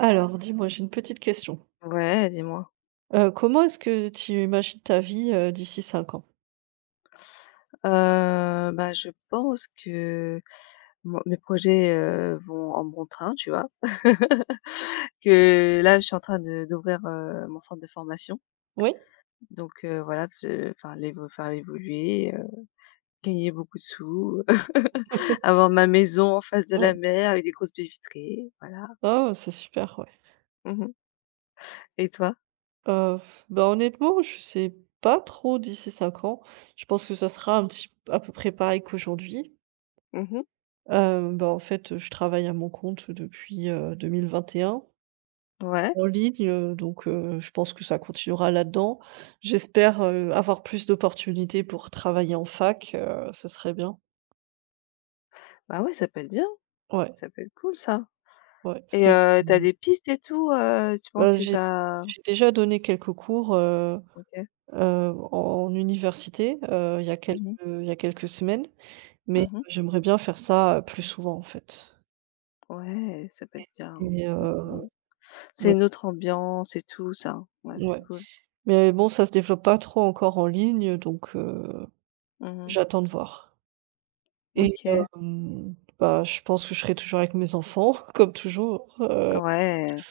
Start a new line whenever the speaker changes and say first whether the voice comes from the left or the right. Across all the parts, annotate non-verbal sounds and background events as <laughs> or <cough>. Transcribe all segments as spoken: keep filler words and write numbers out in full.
right: Alors, dis-moi, j'ai une petite question.
left: Ouais, dis-moi.
right: Heu, comment est-ce que tu imagines ta vie, heu, d'ici cinq ans?
left: Heu, bah, je pense que mon mes projets, heu, vont en bon train, tu vois? <laughs> Que là, je suis en train de d'ouvrir, heu, mon centre de formation,
right: Oui?
left: donc heu, voilà, je enfin l'évo faire évoluer, heu, gagner beaucoup de sous, <laughs>
right: <laughs>
left: avoir ma maison en face de
right: Ouais.
left: la mer avec des grosses baies vitrées, voilà.
right: Oh, c'est super, ouais.
left: Mmh. Et toi?
right: Heu, bah, honnêtement, je sais pas trop d'ici cinq ans. Je pense que ça sera un petit à peu près pareil qu'aujourd'hui.
left: Mmh.
right: Heu, bah, en fait, je travaille à mon compte depuis, heu, deux mille vingt et un
left: Ouais.
right: en ligne, heu, donc heu, je pense que ça continuera là-dedans. J'espère, heu, avoir plus d'opportunités pour travailler en fac, heu, ce serait bien.
left: Bah, ouais, ça peut être bien,
right: Ouais,
left: ça peut être cool ça.
right: ouais, parce
left: Et
right: que
left: heu, tu des pistes et tout, heu, tu penses
right: bah,
left: que
right: j'ai
left: ça.
right: j'ai déjà donné quelques cours, heu
left: OK.
right: heu, en université, heu, il y a quelques
left: Mmh.
right: il y a quelques semaines,
left: Mmh
right: mais
left: mh.
right: j'aimerais bien faire ça, heu, plus souvent, en fait
left: Ouais, ça peut être bien, hein.
right: et
left: Mmh mh,
right: heu,
left: mmh. C'est
right: ouais,
left: une autre ambiance et tout ça. Ouais, c'est
right: ouais,
left: cool.
right: mais bon, ça se développe pas trop encore en ligne, donc heu,
left: Mmh mh.
right: j'attends de voir et
left: OK.
right: hem, bah, je pense que je serai toujours avec mes enfants, <laughs> comme toujours, heu
left: Ah ouais.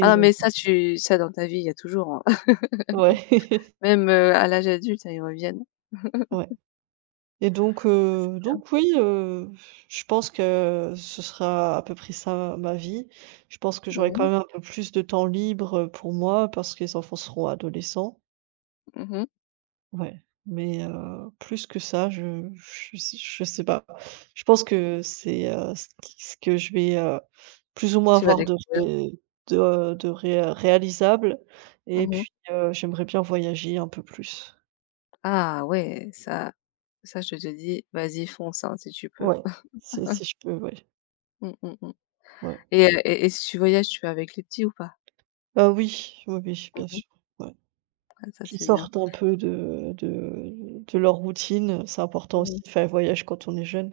left: Ah non, mais ça tu ça dans ta vie, il y a toujours, hein. <laughs>
right: ouais, <laughs>
left: Même, heu, à l'âge adulte, hein, ils reviennent.
right: ouais. Et donc,
left: Ça
right: heu,
left: c'est
right: donc oui, heu, je pense que ce sera à peu près ça ma vie. Je pense que j'aurai
left: Mmh
right: quand
left: mh.
right: même un peu plus de temps libre, euh, pour moi parce que les enfants seront adolescents.
left: Mmh mh.
right: Ouais, mais heu, plus que ça, je je sais je sais pas. Je pense que c'est, heu, ce qui ce que je vais, heu, plus ou moins
left: Tu vas
right: avoir de
left: découvrir.
right: ré de, heu, de ré réalisable et
left: Mmh mh.
right: puis, heu, j'aimerais bien voyager un peu plus.
left: Ah ouais, ça ça je te dis, vas-y fonce, hein, si tu peux.
right: Ouais, si si je peux, ouais,
left: Mmh mh, mmh.
right: ouais.
left: Et heu et et si tu voyages, tu vas avec les petits ou pas?
right: Heu, oui, oui, oui,
left: Mmh
right: bien
left: mh.
right: sûr, ouais.
left: Ah, ça
right: Qu'ils
left: c'est bien.
right: sortent un peu de de de leur routine, c'est important
left: Mmh
right: aussi
left: mh.
right: de faire les voyages quand on est jeune.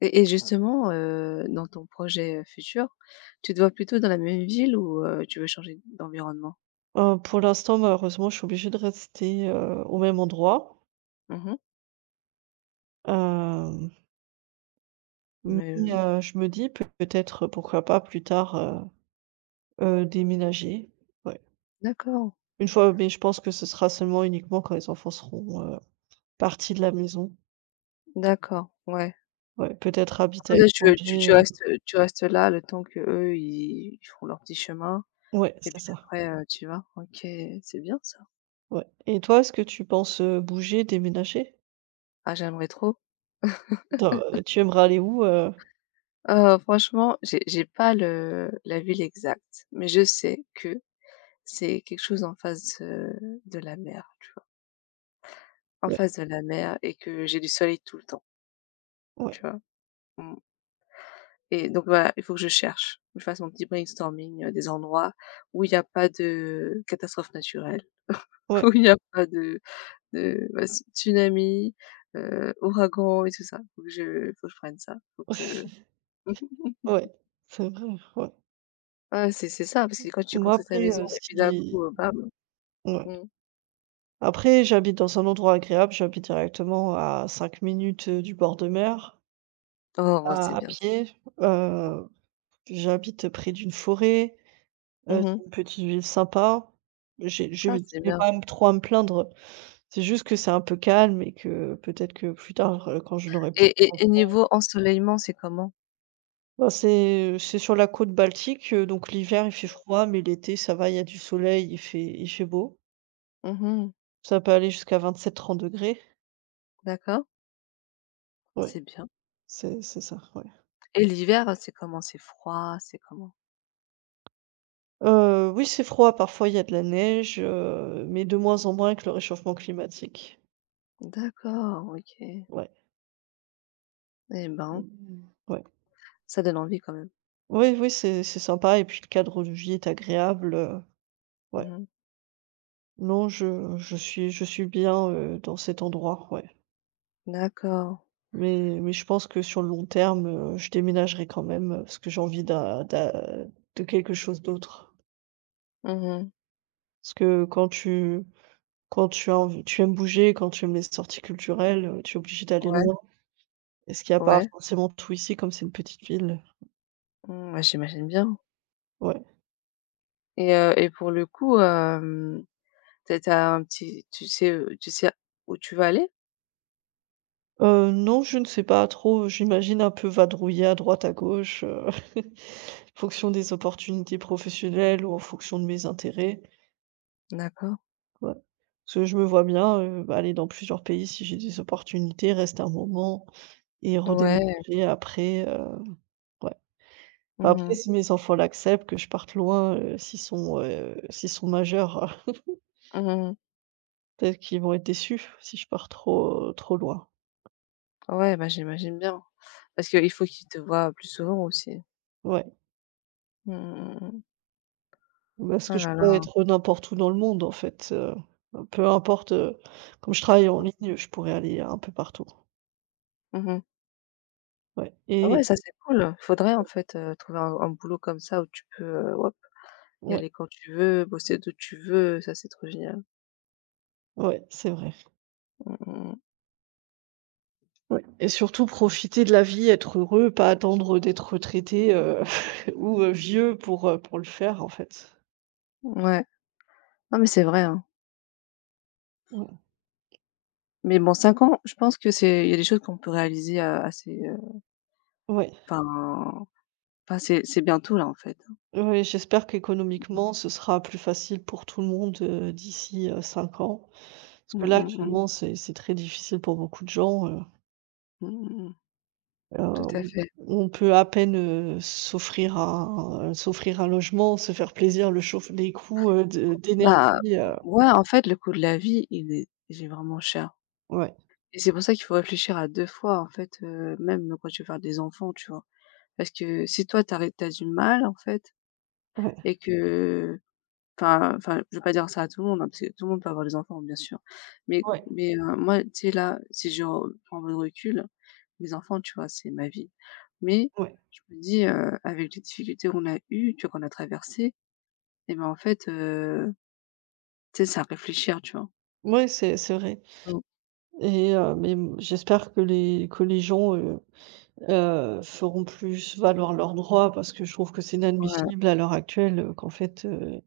left: Et et justement, heu, dans ton projet futur, tu te vois plutôt dans la même ville, ou heu, tu veux changer d'environnement?
right: Heu, pour l'instant, malheureusement, je suis obligée de rester, heu, au même endroit.
left: Mmh.
right: Hem,
left: Mais
right: mais
left: heu,
right: heu, je me dis peut-être, pourquoi pas plus tard, heu heu, déménager. Ouais.
left: d'accord,
right: Une fois mais je pense que ce sera seulement uniquement quand les enfants seront, heu, partis de la maison.
left: d'accord, ouais.
right: Ouais, peut-être habiter à
left: En fait, tu tu
right: l'étranger,
left: tu
right: heu
left: restes, tu restes là le temps qu'eux, ils ils font leur petit chemin
right: ouais,
left: et
right: c'est
left: puis
right: ça,
left: après, heu, tu vas? OK, c'est bien ça.
right: ouais. Et toi, est-ce que tu penses, heu, bouger, déménager?
left: Ah, j'aimerais trop.
right: Attends, heu, tu aimerais aller où, heu?
left: Heu, franchement, j'ai j'ai pas le la ville exacte, mais je sais que c'est quelque chose en face, heu, de la mer, tu vois? En
right: Ouais,
left: face de la mer et que j'ai du soleil tout le temps,
right: ouais,
left: tu vois? Mmh. Et donc voilà, il faut que je cherche, que je fasse mon petit brainstorming, heu, des endroits où il n'y a pas de catastrophe naturelle, <laughs>
right: ouais,
left: où il n'y a pas de de bah, s tsunami, heu, ouragan et tout ça. Faut que je faut que je prenne ça, faut
right: <laughs>
left: que mmh.
right: ouais, c'est vrai, ouais.
left: Ouais, c'est c'est ça, parce que quand tu
right: Moi
left: construis ta
right: après,
left: maison
right: heu,
left: et puis d'un
right: si
left: coup, heu, bam,
right: ouais.
left: mmh.
right: Après j'habite dans un endroit agréable, j'habite directement à cinq minutes, heu, du bord de mer,
left: Oh ouais, c'est
right: à à
left: bien ça.
right: pied, heu, j'habite près d'une forêt, heu,
left: Mmh.
right: c'est une petite ville sympa. J'ai je
left: Ah,
right: vais
left: c'est
right: je vais
left: bien.
right: pas m trop à me plaindre, c'est juste que c'est un peu calme et que peut-être que plus tard, heu, quand je n'aurai plus
left: Et et et niveau ensoleillement, c'est comment?
right: bah, c'est, c'est sur la côte Baltique, heu, donc l'hiver, il fait froid, mais l'été, ça va, il y a du soleil, il fait il fait beau.
left: Mmh.
right: Ça peut aller jusqu'à vingt sept trente degrés
left: D'accord,
right: ouais,
left: c'est bien.
right: c'est c'est ça, ouais.
left: Et l'hiver, c'est comment? C'est froid, c'est comment?
right: Heu, oui, c'est froid, parfois il y a de la neige, heu, mais de moins en moins avec le réchauffement climatique.
left: D'accord, OK.
right: Ouais.
left: Eh ben,
right: Mmh. Ouais.
left: ça donne envie quand même.
right: Oui, oui, c'est c'est sympa et puis le cadre de vie est agréable, heu, ouais.
left: Mmh.
right: Non, je je suis je suis bien, heu, dans cet endroit, ouais.
left: D'accord.
right: Mais mais je pense que sur le long terme, heu, je déménagerai quand même, heu, parce que j'ai envie d'un d'un de quelque chose d'autre.
left: Mmh.
right: Parce que quand tu quand tu as env tu aimes bouger, quand tu aimes les sorties culturelles, heu, tu es obligé d'aller
left: Ouais,
right: loin et ce qu'il n'y a pas
left: ouais.
right: forcément tout ici, comme c'est une petite ville.
left: Mmh, ouais, j'imagine bien.
right: Ouais.
left: Et heu et pour le coup, hem, tu as un petit tu sais, heu, tu sais où tu vas aller?
right: Heu, non, je ne sais pas trop, j'imagine un peu vadrouiller à droite, à gauche, heu, <laughs> fonction des opportunités professionnelles ou en fonction de mes intérêts.
left: D'accord.
right: Ouais. Parce que je me vois bien, heu, bah, aller dans plusieurs pays si j'ai des opportunités, rester un moment et
left: Ouais.
right: redéménager après, heu, ouais. Enfin,
left: Mmh
right: après,
left: mh.
right: si mes enfants l'acceptent, que je parte loin, heu, s'ils sont, heu, s'ils sont majeurs, <laughs> euh,
left: Mmh.
right: peut-être qu'ils vont être déçus si je pars trop, trop loin.
left: Ouais, bah, j'imagine bien parce qu'il faut qu'ils te voient plus souvent aussi.
right: Ouais,
left: Mmh mh, mmh.
right: parce
left: Oh
right: que je
left: là
right: pourrais
left: là.
right: être n'importe où dans le monde, en fait, heu, peu importe, heu, comme je travaille en ligne, je pourrais aller un peu partout.
left: Mmh.
right: Ouais
left: Ah
right: et
left: ouais, ça, c'est cool. Il faudrait en fait, heu, trouver un un boulot comme ça où tu peux, heu, hop, y
right: ouais,
left: aller quand tu veux, bosser d'où tu veux. Ça, c'est trop génial.
right: ouais, c'est vrai.
left: Mmh mmh.
right: Ouais et surtout profiter de la vie, être heureux, pas attendre d'être retraité, heu, <laughs> ou, heu, vieux pour, heu, pour le faire en fait.
left: Mmh. Ouais. Non, mais c'est vrai, hein.
right: Mmh.
left: Mais bon, cinq ans, je pense que c'est il y a des choses qu'on peut réaliser, heu, assez, heu,
right: Ouais,
left: enfin, enfin c'est c'est bientôt là en fait, hein.
right: ouais, j'espère qu'économiquement ce sera plus facile pour tout le monde, heu, d'ici, heu, cinq ans. Parce que
left: Mmh
right: là
left: mh, mmh.
right: actuellement c'est c'est très difficile pour beaucoup de gens, heu,
left: Mmh mh, mmh.
right: heu,
left: Tout à
right: on
left: fait.
right: on peut à peine, heu, s'offrir un euh, s'offrir un logement, se faire plaisir, le chauffe les coûts, heu, de
left: Bah,
right: d'énergie, heu,
left: ouais, en fait le coût de la vie, il est il est vraiment cher,
right: ouais,
left: et c'est pour ça qu'il faut réfléchir à deux fois en fait, heu, même quand tu veux faire des enfants, tu vois? Parce que si toi tu arrêtes du mal en fait,
right: ouais,
left: et que enfin, enfin je veux pas dire ça à tout le monde, hein, parce que tout le monde peut avoir des enfants, bien sûr. Mais
right: ouais,
left: mais, heu, moi tu sais là, si je re- prends le recul, mes enfants, tu vois? C'est ma vie. Mais
right: ouais.
left: je me dis, heu, avec les difficultés qu'on a eues, tu vois, qu'on a traversées, et ben, en fait, heu, tu sais, c'est à réfléchir, tu vois?
right: Ouais, c'est c'est vrai.
left: Mmh.
right: Et heu, mais m j'espère que les que les gens, heu heu, feront plus valoir leurs droits parce que je trouve que c'est
left: Voilà.
right: inadmissible à l'heure actuelle, heu, qu'en fait, heu,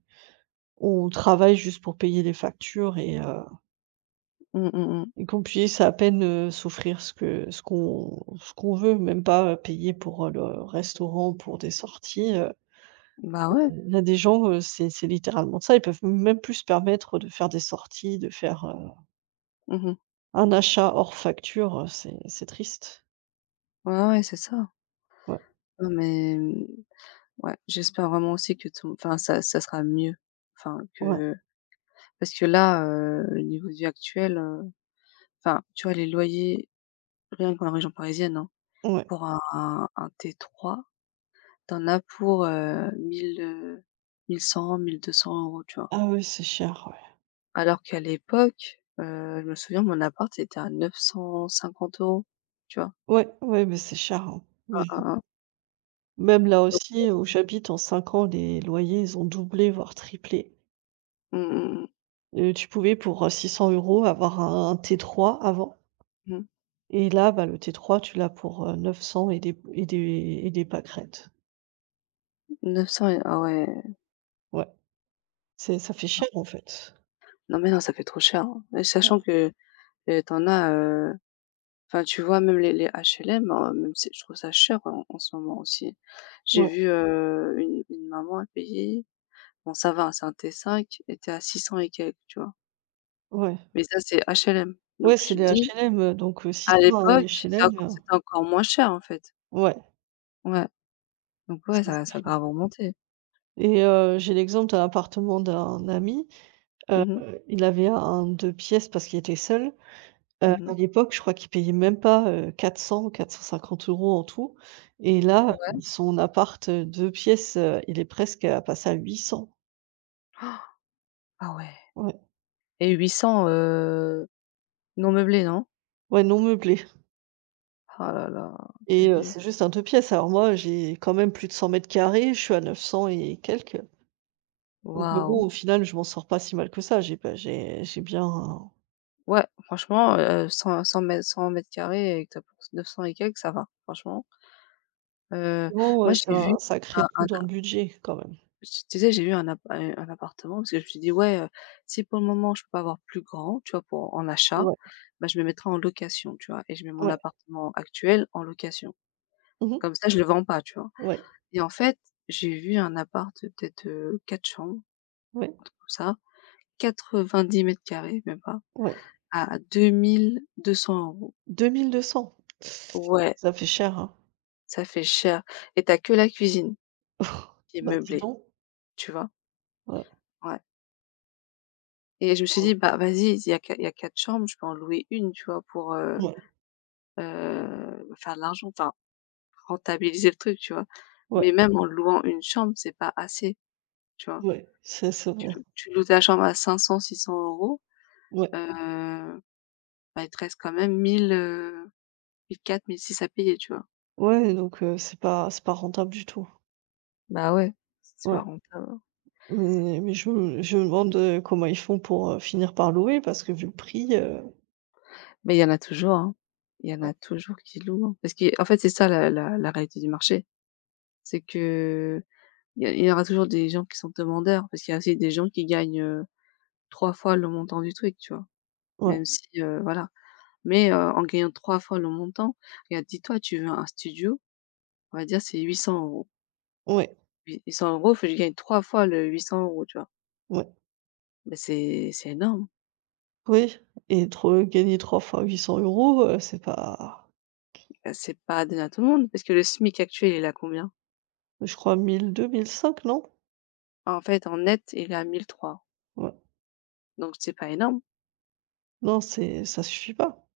right: on travaille juste pour payer les factures et heu
left: Mmh, mmh, mmh.
right: et qu'on puisse à peine, heu, s'offrir ce que ce qu'on ce qu'on veut, même pas, euh, payer pour, heu, le restaurant, pour des sorties, heu.
left: Bah, ouais.
right: Il y a des gens, heu, c'est c'est littéralement ça, ils peuvent même plus se permettre de faire des sorties, de faire, heu,
left: Mmh.
right: un achat hors facture, heu, c'est c'est triste.
left: Ouais, ouais, c'est ça.
right: Ouais,
left: Non, mais mmh, ouais, j'espère vraiment aussi que ton enfin, ça ça sera mieux. Enfin,
right: ouais,
left: que parce que là, heu, le niveau de vie actuel, heu, enfin, tu vois, les loyers, rien qu'en région parisienne, hein,
right: ouais.
left: pour un un un T trois, t'en as pour, heu, mille, heu, mille cent-mille deux cents €, tu vois?
right: Ah oui, c'est cher, ouais.
left: Alors qu'à l'époque, heu, je me souviens, mon appart était à neuf cent cinquante euros, tu vois?
right: Ouais, ouais, mais c'est cher, hein.
left: Hein,
right: Mais
left: hein, hein.
right: même là aussi où j'habite, en cinq ans, les loyers, ils ont doublé, voire triplé.
left: Mmh mh,
right: Heu, tu pouvais pour, euh, six cents euros avoir un un T trois avant
left: mmh mh.
right: et là, bah, le T trois, tu l'as pour, euh, neuf cents et des et des et des pâquerettes.
left: Mmh. neuf cents et ah ouais.
right: Ouais, c'est ça fait cher, en fait.
left: Non, mais non, ça fait trop cher, hein, et sachant que, heu, tu as, heu, enfin, tu vois, même les les H L M, hein, même c'est je trouve ça cher en en ce moment aussi. J'ai
right: Ouais,
left: vu, heu, une une maman, elle payait, bon ça va, hein, c'est un T cinq, était à six cents et quelques, tu vois?
right: ouais.
left: Mais ça, c'est H L M,
right: Ouais,
left: donc
right: c'est
left: je
right: des
left: te dis.
right: H L M, heu, donc heu,
left: À
right: six cents à un
left: l'époque, c'est enc
right: H L M, heu,
left: c'était encore moins cher, en fait.
right: ouais,
left: Ouais, donc ouais,
right: c'est
left: ça
right: c'est
left: ça a
right: cher
left: grave remonté.
right: et heu, j'ai l'exemple d'un appartement d'un ami,
left: Mmh mh.
right: il avait un deux pièces parce qu'il était seul. Heu,
left: Mmh
right: à
left: mh.
right: l'époque, je crois qu'ils payaient même pas, heu, quatre cents-quatre cent cinquante euros en tout et là,
left: Ouais.
right: son appart, heu, deux pièces, heu, il est presque à passer à huit cents.
left: Ah ouais,
right: Ouais.
left: et huit cents, heu, non meublé, non?
right: Ouais, non meublé
left: Oh là là, tu as
right: et heu,
left: vu?
right: c'est juste un deux pièces. Alors moi, j'ai quand même plus de cent carrés. Je suis à neuf cents et quelques donc heu, bon,
left: Waouh!
right: au final, je m'en sors pas si mal que ça. J'ai pas j'ai j'ai bien
left: Ouais, franchement, heu, cent cent mètres, cent mètres carrés, et que tu as pour neuf cents et quelques, ça va, franchement. Heu,
right: bon, heu,
left: Moi
right: c'est
left: j'ai vu
right: un sacré
left: un
right: trou
left: un
right: dans le budget quand même.
left: tu tu sais, j'ai eu un app un un appartement, parce que je me suis dit: «Ouais, heu, si pour le moment je peux pas avoir plus grand, tu vois, pour en achat,
right: Ouais,
left: bah, je me mettrai en location», tu vois? Et je mets mon
right: ouais.
left: appartement actuel en location.
right: Mmh mh.
left: Comme ça, je le vends pas, tu vois?
right: Ouais,
left: Et en fait, j'ai vu un appart, heu, peut-être, heu, quatre chambres,
right: ouais,
left: un truc comme ça, quatre-vingt-dix carrés même pas,
right: ouais.
left: à deux mille deux cents €.
right: deux mille deux cents.
left: Ouais,
right: Ça fait cher, hein.
left: ça fait cher, et t'as que la cuisine
right: <laughs>
left: qui est
right: Bah, dis
left: meublée,
right: donc.
left: tu vois?
right: Ouais.
left: Ouais. Et je me suis dit: «Bah, vas-y, il y a qu'à il y a quatre chambres, je peux en louer une, tu vois, pour, heu
right: Ouais.
left: Heu, faire de l'argent, enfin rentabiliser le truc», tu vois?
right: Ouais.
left: Mais même en louant une chambre, c'est pas assez, tu vois?
right: Ouais, ça c'est
left: Tu
right: vrai.
left: loues tu loues ta chambre à cinq cents euros €,
right: Ouais.
left: heu, bah, il te reste quand même mille, euh, mille quatre, mille six à payer, tu vois?
right: Ouais, donc heu, c'est pas c'est pas rentable du tout.
left: Bah, ouais. C'est
right: Ouais,
left: pas rentable, hein.
right: mais mais je me je me demande, heu, comment ils font pour, heu, finir par louer parce que vu le prix, heu,
left: Mais il y en a toujours, hein. Il y en
right: ouais,
left: a toujours qui louent, hein, parce qu'en fait, c'est ça la la la réalité du marché. C'est qu'il y a il y aura toujours des gens qui sont demandeurs, parce qu'il y a aussi des gens qui gagnent, heu, trois fois le montant du truc, tu vois? Même si, heu, voilà. Mais, heu, en gagnant trois fois le montant, regarde, dis-toi, tu veux un studio, on va dire c'est huit cents euros,
right: ouais,
left: huit cents euros, faut que je gagne trois fois le huit cents euros, tu vois?
right: ouais,
left: Mais c'est c'est énorme.
right: oui et tro gagner trois fois 800 €, heu, c'est pas
left: Bah, c'est pas donné à tout le monde, parce que le SMIC actuel, il a combien?
right: je crois mille deux mille cinq non?
left: En fait, en net, il est à mille trois,
right: Ouais.
left: donc c'est pas énorme,
right: Non, c'est ça suffit pas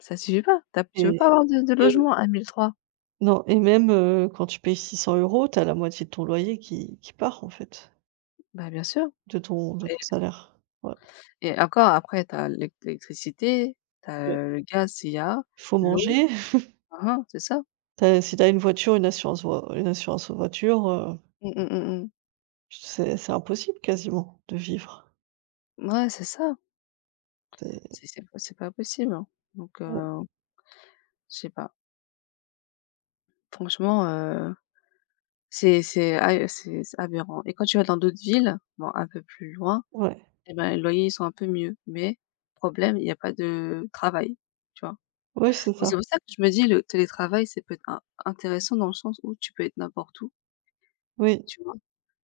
left: ça suffit pas. Tu as tu peux
right: et
left: pas avoir de de
right: et
left: logement à mille trois.
right: non et même, heu, quand tu payes six cents euros t'as la moitié de ton loyer qui qui part, en fait.
left: Bah, bien sûr.
right: De ton de
left: et
right: ton salaire. Ouais,
left: et encore après t'as l'é l'électricité, t'as
right: ouais.
left: le gaz s'il y a,
right: Faut
left: l'eau.
right: manger.
left: Hein, hein, c'est ça.
right: Tu as si tu as une voiture, une assurance voi une assurance voiture, heu,
left: Mmh, mmh, mmh mh.
right: c'est c'est impossible quasiment de vivre.
left: Ouais, c'est ça.
right: C'est
left: C'est c'est pas c'est pas possible, hein, donc
right: ouais,
left: heu, je sais pas. Franchement, heu, c'est c'est a c'est c'est aberrant, et quand tu vas dans d'autres villes, bon un peu plus loin,
right: ouais.
left: et ben, les loyers ils sont un peu mieux, mais problème, il y a pas de travail, tu vois?
right: Ouais, c'est
left: Donc c'est
right: ça.
left: pour ça que je me dis le télétravail, c'est peut-être in intéressant, dans le sens où tu peux être n'importe où,
right: Oui,
left: tu vois?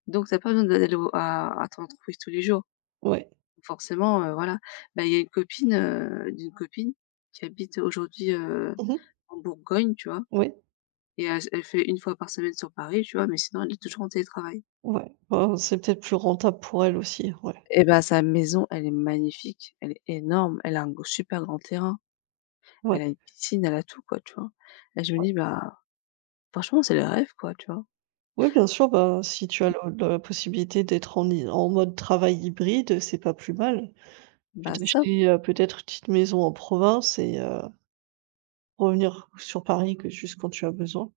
left: Donc t'as pas besoin d'aller au à à ton entreprise tous les jours.
right: ouais.
left: Forcément, heu, voilà, bah, il y a une copine, heu, d'une copine qui habite aujourd'hui, heu,
right: Mmh mh.
left: en Bourgogne, tu vois?
right: Oui,
left: Et elle elle fait une fois par semaine sur Paris, tu vois? Mais sinon, elle est toujours en télétravail.
right: ouais. Bah, c'est peut-être plus rentable pour elle aussi, ouais.
left: Et ben, sa maison, elle est magnifique, elle est énorme, elle a un gr super grand terrain,
right: Ouais,
left: elle a une piscine, elle a tout, quoi, tu vois? Et je me
right: ouais.
left: dis: «Bah, franchement, c'est le rêve, quoi», tu vois?
right: Oui, bien sûr, bah, si tu as
left: Mmh,
right: le la possibilité d'être en hy en mode travail hybride, c'est pas plus mal. Tu
left: bah,
right: peux
left: ça,
right: t'acheter, heu, peut-être une petite maison en province et heu, revenir sur Paris que juste quand tu as besoin.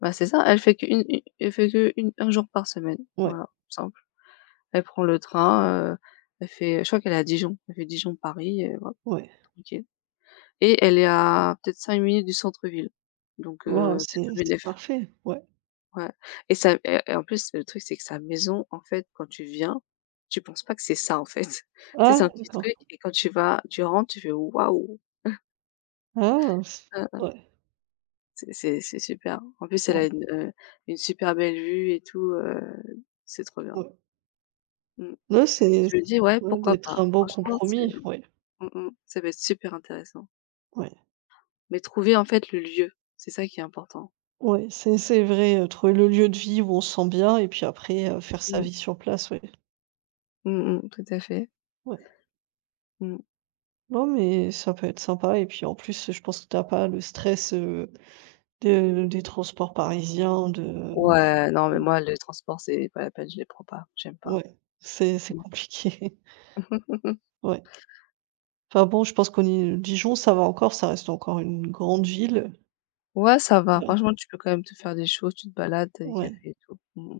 left: bah, c'est ça, elle fait qu'une u elle fait que une un jour par semaine,
right: Ouais.
left: voilà, simple. Elle prend le train, heu, elle fait, je crois qu'elle est à Dijon, elle fait Dijon-Paris, et voilà,
right: Ouais.
left: tranquille. Et elle est à peut-être cinq minutes du centre-ville, donc
right: Waouh,
left: heu, c'est tout
right: c'est c'est
left: bénef.
right: parfait, ouais.
left: Ouais. Et ça, et et en plus, le truc, c'est que sa maison, en fait, quand tu viens, tu penses pas que c'est ça, en fait. <laughs> Tu sais,
right: Ah
left: c'est un petit
right: d'accord.
left: truc, et quand tu vas tu rentres, tu fais: «Waouh!»
right: Ah c
left: Hein, hein,
right: ouais,
left: c'est c'est c'est super. En plus, elle
right: ouais,
left: a une, heu, une super belle vue et tout, heu, c'est trop bien.
right: ouais.
left: Mmh.
right: Non, c'est
left: Je me dis: «Ouais,
right: <unintelligible>
left: pourquoi
right: d'être
left: pas?»
right: un bon
left: Franchement, c'est
right: compromis, ouais,
left: mmh mh, ça va être super intéressant.
right: ouais,
left: Mais trouver, en fait, le lieu, c'est ça qui est important.
right: ouais, c'est c'est vrai, heu, trouver le lieu de vie où on se sent bien et puis après, heu, faire sa
left: Mmh.
right: vie sur place, ouais,
left: Mmh mh, tout à fait.
right: ouais.
left: Mmh.
right: Non, mais ça peut être sympa et puis en plus, je pense que tu as pas le stress, heu, de des transports parisiens, de
left: Ouais, non, mais moi, le transport, c'est pas la peine, je les prends pas, j'aime pas.
right: ouais, c'est c'est
left: Mmh.
right: compliqué, <laughs>
left: <laughs>
right: ouais. Enfin bon, je pense qu'on y Dijon, ça va encore, ça reste encore une grande ville,
left: Ouais, ça va.
right: ouais,
left: Franchement, tu peux quand même te faire des choses, tu te balades, t'as des
right: ouais.
left: cafés et tout. Mmh